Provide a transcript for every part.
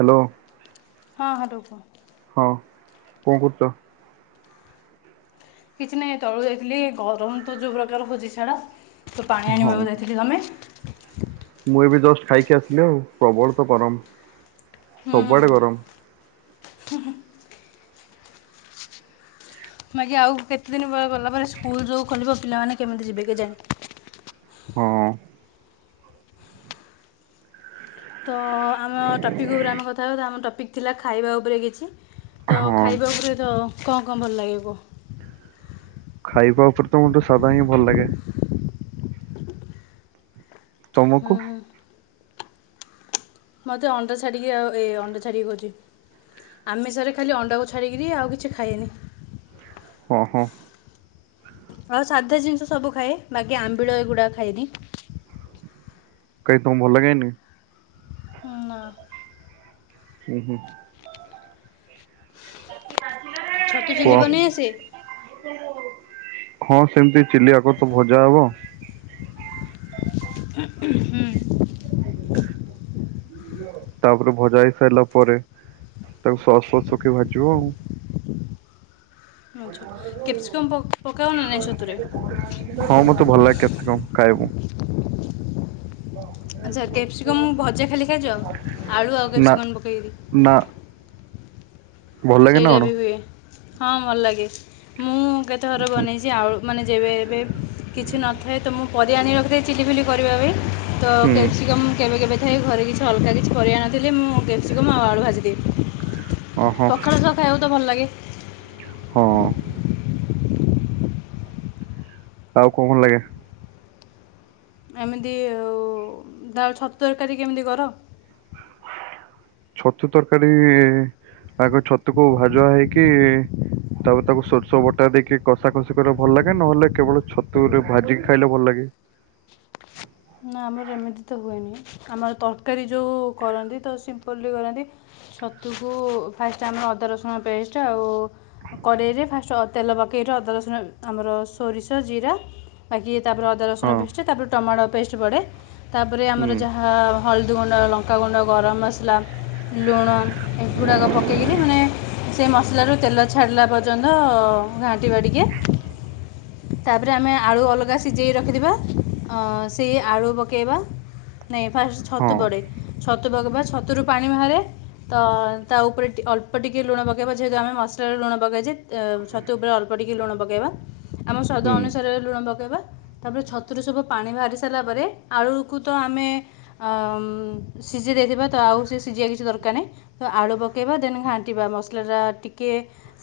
Hello. ହଁ, ହଁ, ଟୁକୁ ହଁ, କ'ଣ କରୁଛ? କିଛି ନାହିଁ ଏ ତଳକୁ ଯାଇଥିଲି ଗରମ ତ ଯୋଉ ପ୍ରକାର ହଉଛି ଛାଡ। ତ ପାଣି ହଁ ଆଣିବାକୁ ଯାଇଥିଲି। ତମେ? ମୁଁ ଏବେ ଜଷ୍ଟ ଖାଇକି ଆସିଲି ଆଉ। ପ୍ରବଳ ତ ଗରମ ହୁଁ ସବୁଆଡେ ଗରମ। ମୁଁ ଆଜି ଆଉ କେତେ ଦିନ ପରେ ଗଲା ପରେ ସ୍କୁଲ ଯୋଉ ଖୋଲିବ ପିଲାମାନେ କେମିତି ଯିବେ କି ଜାଣି? ହଁ। ତ ଆମ ଟପିକ୍ ଉପରେ ଆମେ କଥା ହେବା, ଆମ ଟପିକ୍ ଥିଲା ଖାଇବା ଉପରେ କିଛି। ତ ହଁ ଖାଇବା ଉପରେ ତ କ'ଣ କ'ଣ ଭଲ ଲାଗେ କୁହ? ଖାଇବା ଉପରେ ତ ମୋତେ ସାଧା ହିଁ ଭଲ ଲାଗେ। ହୁଁ ତମକୁ ମତେ ଅଣ୍ଡା ଛାଡିକି ଅ ଏ ଅଣ୍ଡା ଛାଡିକି କହୁଛି। ଆମିଷରେ ଖାଲି ଅଣ୍ଡାକୁ ଛାଡ଼ିକିରି ଆଉ କିଛି ଖାଏନି। ଓ ହୋ। ଆଉ ସାଧା ଜିନିଷ ସବୁ ଖାଏ, ବାକି ଆମ୍ବିଳ ଏଗୁଡା ଖାଇନି। କାଇଁ ତୁମକୁ ଭଲ ଲାଗେନି? ନା। ହୁଁ, ହୁଁ। ଛତୁ କୁହ। ଚିଲି ବନେଇ ଆସେ ହଁ ସେମିତି ଚିଲିଆକ ତ ଭଜା ହବ। ହୁଁ। ତାପରେ ଭଜା ହେଇ ସାରିଲା ପରେ, ତାକୁ ସସ୍ ଫସ୍ ପକେଇ ଭାଜିବ ଆଉ। ହଁ, ଆଚ୍ଛା କ୍ୟାପ୍ସିକମ୍ ପକାଅ ନା ନାହିଁ ଛତୁରେ ମୋତେ ଭଲ ଲାଗେ କେତେ କଣ ଖାଇବୁ? ଆଚ୍ଛା କ୍ୟାପ୍ସିକମ ଭଜା ଖାଲି ଖାଇଛ ଆଳୁ ଆଉ ନା କ୍ୟାପ୍ସିକମ୍ ପକେଇକିରି? ନା ଭଲ ଲାଗେ ନା ସେଇଟା କଣ ବି ହୁଏ। ହଁ ଭଲ ଲାଗେ। ମୁଁ କେତେଥର ବନେଇଛି ଆଉ ମାନେ ଯେବେ ଏବେ କିଛି ନଥାଏ ତ ମୁଁ ପରିବା ଆଣିବାକୁ ଯାଇଛି। ଚିଲିଫିଲି କରିବା ପାଇଁ ତ ହୁଁ କ୍ୟାପ୍ସିକମ୍ କେବେ କେବେ ଥାଏ ଘରେ କିଛି ଅଲଗା କିଛି ପରିବା ନଥିଲେ ମୁଁ କ୍ୟାପ୍ସିକମ୍ ଆଉ ଆଳୁ ଭାଜିଦିଏ। ଓହୋ ପଖାଳ ସହ ଖାଇବାକୁ ତ ଭଲ ଲାଗେ। ହଁ। ଆଉ କଣ ଭଲ ଲାଗେ? ଏମିତି ଆଉ ଦା ଛତୁ ତରକାରୀ କେମିତି କର? ଛତୁ ତରକାରୀ ଆଗ ଛତୁକୁ ଭଜା ହେଇକି ତାପରେ ତାକୁ ସୋରିଷ ବଟା ଦେଇକି କଷା କଷି କରିଲେ ଭଲ ଲାଗେ। ନହେଲେ କେବଳ ଛତୁରେ ଭାଜିକି ଖାଇଲେ ଭଲ ଲାଗେ। [inaudible] [inaudible] ନା ଆମର ଏମିତି ତ ହୁଏନି। ଆମର ତରକାରୀ ଯୋଉ କରନ୍ତି ତ ସିମ୍ପୁଲ୍‌ଲି କରନ୍ତି। ଛତୁକୁ ଫାଷ୍ଟ ଆମର ଅଦା ରସୁଣ ପେଷ୍ଟ ଆଉ କରେଇରେ ଫାଷ୍ଟ ଅ ତେଲ ପକେଇରି ଅଦା ରସୁଣ ଆମର ସୋରିଷ ଜିରା ବାକି ତାପରେ ଅଦା ରସୁଣ ହଁ ପେଷ୍ଟ ତାପରେ ଟମାଟୋ ପେଷ୍ଟ ପଡେ। ତାପରେ ହୁଁ ଆମର ଯାହା ହଳଦୀଗୁଣ୍ଡ ଲଙ୍କାଗୁଣ୍ଡ ଗରମ ମସଲା। ଲୁଣ ଏଗୁଡାକ ପକେଇକିରି ମାନେ ସେ ମସଲାରୁ ତେଲ ଛାଡିଲା ପର୍ଯ୍ୟନ୍ତ ଅ ଘାଣ୍ଟିବା ଟିକେ ତାପରେ ଆମେ ଆଳୁ ଅଲଗା ସିଝେଇକି ରଖିଥିବା ଅ ସେ ଆଳୁ ପକେଇବା, ନାଇ ଫାଷ୍ଟ ହଁ ଛତୁ ପଡ଼େ, ଛତୁ ଛତୁ ପକେଇବା, ଛତୁ ରୁ ପାଣି ବାହାରେ ତ ତା ଉପରେ ଟିକେ ଅଳ୍ପ ଟିକେ ଲୁଣ ପକେଇବା ଯେହେତୁ ଆମେ ମସଲା ରେ ଲୁଣ ପକେଇଛେ, ଛତୁ ଉପରେ ଅଳ୍ପ ଟିକେ ଲୁଣ ପକେଇବା ଆମ ସ୍ଵାଦ ହୁଁ ଅନୁସାରେ ଲୁଣ ପକେଇବା, ତାପରେ ଛତୁରେ ସବୁ ପାଣି ବାହାରି ସାରିଲା ପରେ, ଆଳୁକୁ ତ ଆମେ ଅ ସିଝେଇ ଦେଇ ଥିବା, ତ ଆଉ ସିଏ ସିଝିବା କିଛି ଦରକାର ନାହଁ। ତ ଆଳୁ ପକେଇବା ଦେନ୍ ଘାଣ୍ଟିବା। ମସଲା ଟା ଟିକେ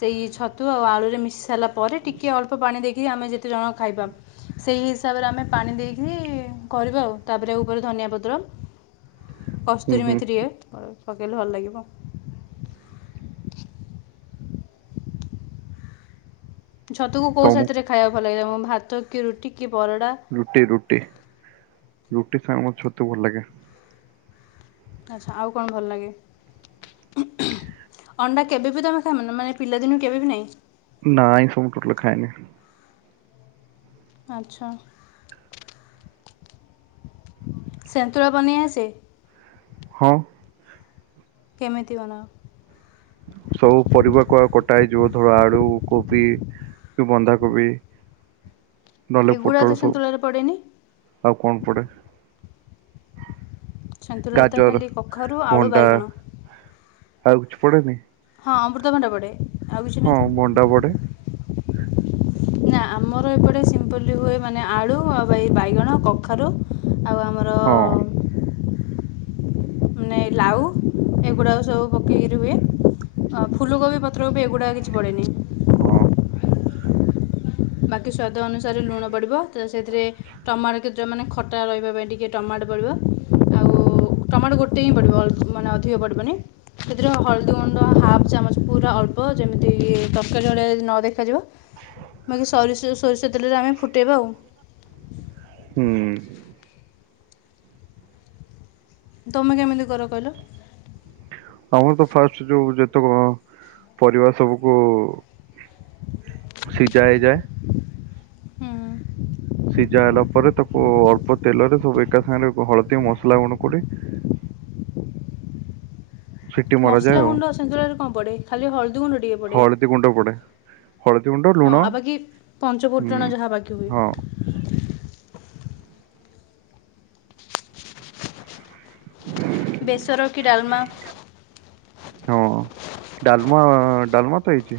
ସେଇ ଛତୁ ଆଉ ଆଳୁ ରେ ମିଶି ସାରିଲା ପରେ ଟିକେ ଅଳ୍ପ ପାଣି ଦେଇକି, ଆମେ ଯେତେ ଜଣ ଖାଇବା, ସେଇ ହିସାବରେ ଆମେ ପାଣି ଦେଇକି କରିବା ଆଉ ତାପରେ ଉପରେ ଧନିଆ ପତ୍ର ହୁଁ କସ୍ତୁରୀ ହୁଁ ମେଥି ଟିକେ ପକେଇଲେ ଭଲ ଲାଗିବ। ଛତୁକୁ କୋଉ ତମୁ ସାଥି ରେ ଖାଇବାକୁ ଭଲ ଲାଗେ ତମକୁ ଭାତ କି ରୁଟି? କି ପରଟା ରୁଟି, ରୁଟି, ରୁଟି, ଖାଇବା ମତେ ଛତୁ ଭଲ ଲାଗେ। ଆଚ୍ଛା, ଆଉ କଣ ଭଲ ଲାଗେ? ଅଣ୍ଡା କେବେବି ତମେ ଖାଇନ ମାନେ ପିଲାଦିନୁ କେବେ ବି ନାହିଁ? ନା ଆଇଁଷ ମୁଁ ଟୋଟଲ ଖାଏନି। ଆଚ୍ଛା। ସନ୍ତୁଳା ବନେଇ ଆସେ? ହଁ। କେମିତି ବନାଅ? ସବୁ ପରିବାକୁ ଆଉ କଟା ହେଇ ଯିବ ଧର ଆଳୁ, କୋବି, ତ ବନ୍ଧା କୋବି ଏ ଗୁଡ଼ା ସନ୍ତୁଳା ରେ ପଡ଼େନି! ଆଉ କଣ ପଡେ ସନ୍ତୁୁଳା ରେ ତ ଗାଜର ଖାଲି କଖାରୁ, ଆଳୁ, ଭଣ୍ଡା ବାଇଗଣ। ଆଉ କିଛି ପଡେନି? ହଁ ଅମୃତଭଣ୍ଡା ପଡ଼େ। ଆଉ କିଛି ନାହିଁ ହଁ ତ ଭଣ୍ଡା ପଡେ। ନା ଆମର ଏପଟେ ସିମ୍ପଲ ହୁଏ ମାନେ ଆଳୁ ଆଉ ଏ ବାଇଗଣ, କଖାରୁ ଆଉ ଆମର ହଁ। ମାନେ ଲାଉ ଏଗୁଡ଼ାକ ସବୁ ପକେଇକି ହୁଏ। ଆଉ ଫୁଲକୋବି, ପତ୍ରକୋବି ଏଗୁଡ଼ାକ କିଛି ପଡ଼େନି। ହଁ। ବାକି ସ୍ଵାଦ ଅନୁସାରେ ଲୁଣ ପଡିବ, ସେଥିରେ ଟମାଟୋ କେତେଟା, ମାନେ ଖଟା ରହିବା ପାଇଁ ଟିକେ ଟମାଟୋ ଆଉ, ଟମାଟୋ ଗୋଟେ ହିଁ ପଡ଼ିବ, ମାନେ ଅଧିକ ପଡ଼ିବନି ସେଥିରେ ହଳଦୀ ଗୁଣ୍ଡ ହାଫ ଚାମଚ, ପୁରା ଅଳ୍ପ ଯେମିତି ତରକାରୀ ଭଳି ନ ଦେଖାଯିବ ବାକି ସୋରିଷ, ସୋରିଷ ତେଲରେ ଆମେ ଫୁଟେଇବା ଆଉ। ହୁଁ ତୁମେ କେମିତି କର କହିଲ? ଆମର ତ ଫାଷ୍ଟ ଯୋଉ ଯେତେ କଣ ପରିବା ସବୁକୁ ସିଜା ହେଇଯାଏ। ହୁଁ। ସିଜା ହେଲା ପରେ ତାକୁ ଅଳ୍ପ ତେଲରେ ସବୁ ଏକା ସାଙ୍ଗରେ ହଳଦୀ ମସଲା ଗୁଣ୍ଡ କରି ସିଟି ମରାଯାଏ ମସଲା ଆଉ ଗୁଣ୍ଡ ସିନ୍ତୁଳାରେ କଁ ପଡ଼େ ଖାଲି ହଳଦୀ ଗୁଣ୍ଡ ଟିକେ ପଡ଼େ। ହଳଦୀ ଗୁଣ୍ଡ ପଡେ ହଳଦୀ ଗୁଣ୍ଡ ହଁ ଲୁଣ ଆଉ ବାକି ହୁଁ। ପଞ୍ଚଫୁଟଣ ଯାହା ବାକି ହଁ ହୁଏ। ବେସର କି ଡାଲମା? ହଁ ଡାଲମା ଡାଲମା ତ ହେଇଚି।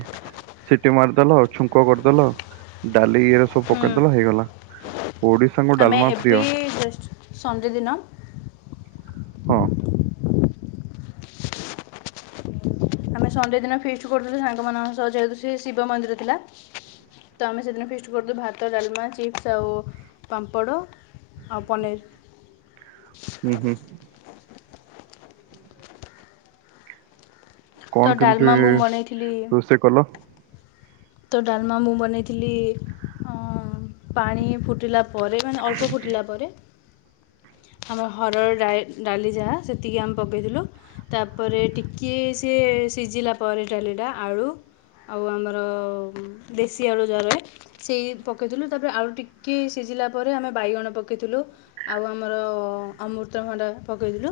ସିଟି ମାରିଦେଲ ଛୁଙ୍କ କରିଦେଲ ଡାଲି ଇଏରେ ସବୁ ହୁଁ, ପକେଇଦେଲ ହେଇଗଲା। ଓଡିଶାଙ୍କୁ ଆମେ ଡାଲମା ପ୍ରିୟ ଏବେ ହଁ ଜଷ୍ଟ ସନଡ଼େ ଦିନ ହଁ। ଆମେ ସଣ୍ଡେ ଦିନ ଫିଷ୍ଟ୍ କରୁଥୁଲୁ ସାଙ୍ଗମାନଙ୍କ ସହ ଯେହେତୁ ସିଏ ଶିବ ମନ୍ଦିର ଥିଲା ତ ଆମେ ସେଦିନ ଫିଷ୍ଟ କରୁତୁ ଭାତ ଡାଲମା ଚିପ୍ସ୍ ଆଉ ପାମ୍ପଡ଼। ଆଉ ପନିର୍। ହୁଁ ହୁଁ। ତ କଣ କେମତି ଡାଲମା ମୁଁ ବନେଇଥିଲି ରୋଷେଇ କଲ? ତ ଡାଲମା ମୁଁ ବନେଇଥିଲି ଅଁ ଅଁ ପାଣି ଫୁଟିଲା ପରେ ମାନେ ଅଳ୍ପ ଫୁଟିଲା ପରେ ଆମ ହରର ଡାଇ ଡାଲି ଯାହା ସେତିକି ଆମେ ପକେଇଥିଲୁ ତାପରେ ଟିକିଏ ସିଏ ସେ ସିଜିଲା ପରେ ଡାଲିଟା ଆଳୁ ଆଉ ଆମର ଉମ୍ ଦେଶୀଆଳୁ ଯା ରଏ ସେଇ ପକେଇଥିଲୁ ତାପରେ ଆଳୁ ଟିକେ ସିଜିଲା ପରେ ଆମେ ବାଇଗଣ ପକେଇଥୁଲୁ ଆଉ ଆମର ଅମୃତଭଣ୍ଡା ପକେଇଥିଲୁ।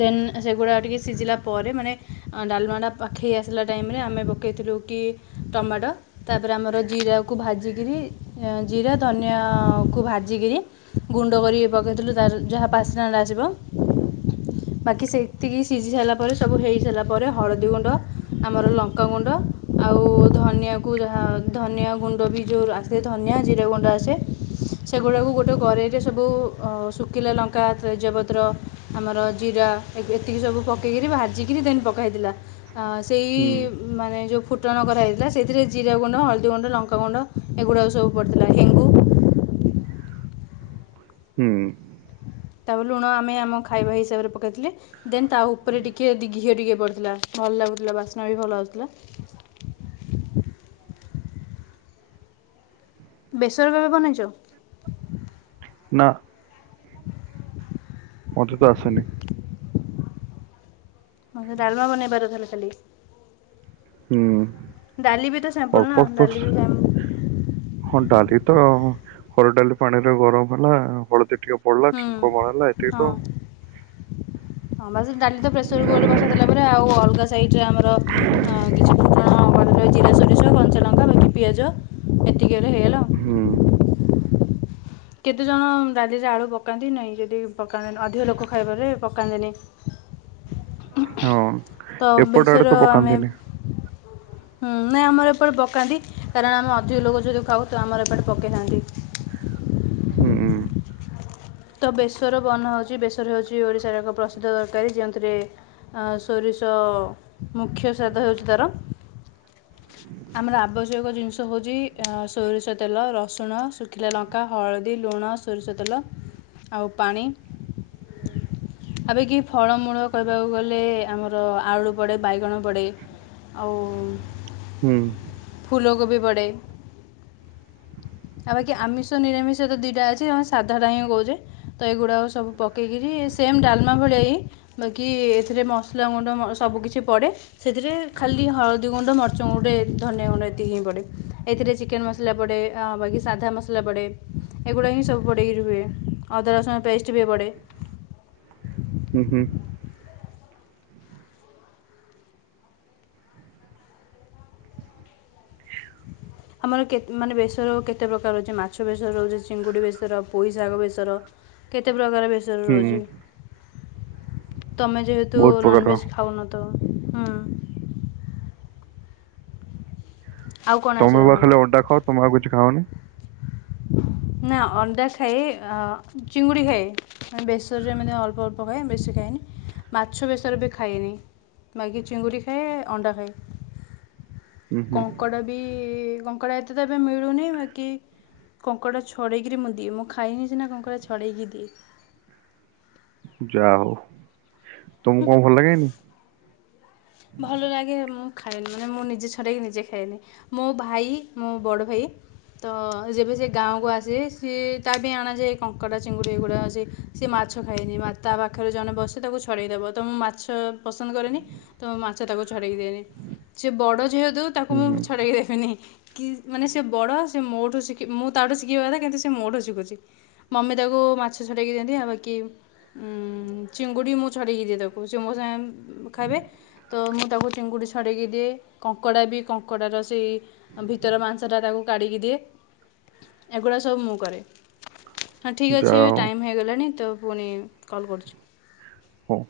ଦେନ୍ ସେଗୁଡ଼ା ଟିକେ ସିଜିଲା ପରେ ମାନେ ଅ ଡାଲମା ଟା ପାଖେଇ ଆସିଲା ଟାଇମ୍ ରେ ଆମେ ପକେଇ ଥିଲୁ କି ଟମାଟ ତାଦୁରେ ଆମର ଜିରାକୁ ଭାଜିକିରି ଏଁ ଜିରା ଧନିଆକୁ ଭା ଜିକିରି ଗୁଣ୍ଡ କରିକି ପକେଇଥିଲୁ ତାର ଯାହା ବାସ୍ନାଟା ଆସିବ। ବାକି ସେତିକି ସିଜି ସାଇଲା ପରେ ସବୁ ହେଇ ସାଇଲା ପରେ ହଳଦୀ ଗୁଣ୍ଡ ଆମର ଲଙ୍କାଗୁଣ୍ଡ ଆ ଆଉ ଧନିଆକୁ ଯାହା ଧନିଆ ଗୁଣ୍ଡ ବି ଯୋଉ ଆସେ ଧନିଆ ଜିରା ଗୁଣ୍ଡ ଆସେ। ସେଗୁଡ଼ାକୁ ଗୋଟେ କରେଇରେ ସବୁ ଅ ରସ ଶୁକିଲା ଲଙ୍କା ତେଜପତ୍ର ଆମର ଜିରା ଏକ୍ ଏତିକି ସବୁ ପକେଇକିରି ଭାଜିକିରି ଦେନ୍ ପକାହେଇଥିଲା ଆ ସେଇ ହୁଁ ମାନେ ଯୋଉ ଫୁଟଣ କରାହେଇଥିଲା ସେଇଥିରେ ଜିରା ଗୁଣ୍ଡ ହଳଦୀ ଗୁଣ୍ଡ ଲଙ୍କାଗୁଣ୍ଡ ଏଗୁଡ଼ାକ ସବୁ ପଡ଼ିଥିଲା ହେଙ୍ଗୁ [inaudible] ହୁଁ। ତାପରେ ଲୁଣ ଆମେ ଆମ ଖାଇବା ହିସାବରେ ପକାଇଥିଲେ ଦେନ୍ ତା ଉପରେ ଟିକେ ଦି ଘିଅ ଟିକେ ପଡ଼ିଥିଲା। ଭଲ ଲାଗୁଥୁଲା ବାସ୍ନା ବି ଭଲ ଆଉଥୁଲା। ବେସର କେବେ ବନେଇଚ? ନାଁ। ମତେ ତ ଆସେନି। ଆଉ ସେ ଡାଲମା ବନେଇ ପାର ତାହାଲେ ଖାଲି। ହୁଁ ଡାଲି ବି ତ ସାମ୍ପୁଲ୍ ଅଳ୍ପ ନାଁ ଅଳ୍ପ ଡାଲି ବି ସ- ସେମ୍। ହଁ ଡାଲି ତ ହରଡ଼ ଡାଲି ପାଣିରେ ଗରମ ହେଲା ହଳଦୀ ଟିକେ ପଡ଼ିଲା ଛୁଙ୍କ ମରାହେଲା ଏତିକି ହଁ ତ ଆଉ। ହଁ ବା ସେ ଡାଲି ତ ପ୍ରେସର୍ କୁକର୍ ରେ ବସେଇଦେଲା ପରେ ଆଉ ଅଲଗା ଚେ ଆମର ଅଁ କିଛି [inaudible] ଅଁ ଘରେ ରୁହେ ଜିରା ଷୋରିଷ କଞ୍ଚା ଲଙ୍କା ବାକି ପିଆଜ ଏତିକି ହେଲେ ହେଇଗଲା ହୁଁ। କେତେଜଣ ଡାଲିରେ ଆଳୁ ପକାନ୍ତି ନାଇଁ ଯଦି ପକାନ୍ତିନି ଅଧିକ ଲୋକ ଖାଇବାରେ ପକାନ୍ତିନେଇ। ହଁ ତ ଏପଟ ଆଡେ ବେସର ତ ଆମେ ପକାନ୍ତିନି ହୁଁ ନାଇଁ ଆମର ଏପଟେ ପକାନ୍ତି କାରଣ ଆମେ ଅଧିକ ଲୋକ ଯଦି ଖାଉ ତ ଆମର ଏପଟେ ପକେଇଥାନ୍ତି। [inaudible] ହୁଁ। ତ ବେସର ବନା ହେଉଛି ବେସର ହେଉଛି ଓଡ଼ିଶାର ଏକ ପ୍ରସିଦ୍ଧ ତରକାରୀ ଯେଉଁଥିରେ ଅଁ ସୋରିଷ ମୁଖ୍ୟ ସ୍ୱାଦ ହେଉଛି ତାର ଆମର ଆବଶ୍ୟକ ଜିନିଷ ହେଉଛି ସୋରିଷ ତେଲ ରସୁଣ ଶୁଖିଲା ଲଙ୍କା ହଳଦୀ ଲୁଣ ଲୁଣ ସୋରିଷ ତେଲ ଆଉ ପାଣି ଆବେ କି ଫଳମୂଳ କହିବାକୁ ଗଲେ ଆମର ଆଳୁ ପଡ଼େ ବାଇଗଣ ପଡ଼େ ଆଉ ହୁଁ। ଫୁଲକୋବି ପଡ଼େ ଆଉ ବାକି ଆମିଷ ନିରାମିଷ ତ ଦିଟା ଅଛି। ତମେ ସାଧା ଟା ହିଁ କହୁଛେ ତ ଏଇଗୁଡା ସବୁ ପକେଇକିରି ସେମ୍ ଡାଲମା ଭଳିଆ ହିଁ ବାକି ଏଥିରେ ମସଲା ଗୁଣ୍ଡ ସବୁ କିିଛି ପଡ଼େ ସେଥିରେ ଖାଲି ହଳଦୀ ଗୁଣ୍ଡ ମର୍ଚ୍ଚ ଗୁଣ୍ଡ ଧନିଆ ଗୁଣ୍ଡ ଏତିକ ହିଁ ପଡ଼େ। ଏଥିରେ ଚିକେନ୍ ମସଲା ପଡ଼େ ଆ ବାକି ସାଧା ମସଲା ପଡ଼େ ଏଗୁଡ଼ାକ ହିଁ ସବୁ ପଡ଼େଇକିରି ହୁଏ। ଅଦା ରସୁଣ ପେଷ୍ଟ ବି ପଡେ। ହୁଁ ହୁଁ। ଆମର କେ ମାନେ ବେସର କେତେ ପ୍ରକାର ରହୁଛି। ମାଛ ବେସର ରହୁଛି ଚିଙ୍ଗୁଡ଼ି ବେସର ପୋଇ ଶାଗ ବେସର। କେତେ ପ୍ରକାର ବେସର ହୁଁ ରହୁଛି। ତମେ ଯେହେତୁ ବହୁତ ପ୍ରକାର ନନଭେଜ ଖାଉନ ତ ହୁଁ। ଆଉ କ'ଣ ଆସେ ତମେ ବା ତମକୁ ଖାଲି ଅଣ୍ଡା ଖାଅ। ତମେ ଆଉ କିଛି ଖାଅନି? ହଁ ନା ଅଣ୍ଡା ଖାଏ। ଅ ଚିଙ୍ଗୁଡ଼ି ଖାଏ ମାନେ ବେସରରେ ଏମିତି ଅଳ୍ପ ଅଳ୍ପ ଖାଏ ବେଶୀ ଖାଏ ନି ମାଛ ବେଶର ବି ଖାଏନି। ବାକି ଚିଙ୍ଗୁଡ଼ି ଖାଏ ଅଣ୍ଡା ଖାଏ। ହୁଁ ହୁଁ କଙ୍କଡା ବି କଙ୍କଡା ଏତେ ତ ଏବେ ମିଳୁନି ବାକି କଙ୍କଡ଼ା ଛଡ଼େଇକିରି ମୁଁ ଦିଏ ମୁଁ ଖାଇନି ସିନା କଙ୍କଡ଼ା ଛଡ଼େଇକି ଦିଏ। ଯା ହୋଉ। ଭଲ ଲାଗେ ମୁ ଖାଏନି ମାନେ ମୁଁ ନିଜେ ଛଡେଇକି ନିଜେ ଖାଏନି। ମୋ ଭାଇ ମୋ ବଡ ଭାଇ ତ ଯେବେ ସେ ଗାଁକୁୁ ଆସେ ସିଏ ତା ପାଇଁ ଅନା ଯାଏ କଙ୍କଡା ଚିଙ୍ଗୁଡି ଏଗୁଡା ଅ ସେ ମା ମାଛ ଖାଇନି ମା ତା ପାଖରେ ଜଣେ ବସ ତାକୁ ଛଡ଼ାଇଦେବ ତ ମୁଁ ମାଛ ପସନ୍ଦ କରେନି ତ ମାଛ ତାକୁ ଛ ଛଡ଼େଇକି ଦେନି ସିଏ ବଡ଼ ଯେହେତୁ ତାକୁ ହୁଁ ମୁଁ ହୁଁ ଛଡ଼େଇ ଦେବିନି। କି ମାନେ ସେ ବଡ଼ ସେ ମୋଠୁ ଶିଖ ମୁଁ ତାଠୁ ଶିଖିବା କଥା କିନ୍ତୁ ସେ ମୋ ଠୁ ଶିଖୁଛି ମମି ତାକୁ କୋଉ ମାଛ ଛଡେଇକି ଦିଅନ୍ତି ଆଉ ବାକି ଉମ ଚିଙ୍ଗୁଡି ମୁ ଛଡେଇକି ଦିଏ ତାକୁ ସେ ମୋ ସାଙ୍ଗେ ଖାଇବେ ତ ତାକୁ ଚିଙ୍ଗୁଡ଼ି ଛଡ଼େଇକି ଦିଏ କଙ୍କଡ଼ା ବି କଙ୍କଡ଼ାର ସେଇ ଭିତର ମାଂସଟା ତାକୁ କାଢ଼ିକି ଦିଏ ଏଗୁଡ଼ା ସବୁ ମୁଁ କରେ। ହଁ ଠିକ୍ ଅଛି ଯାହା ଏବେ ହଉ ଟାଇମ୍ ହେଇଗଲାଣି ତ ପୁଣି କଲ୍ କରୁଛି। ହଁ।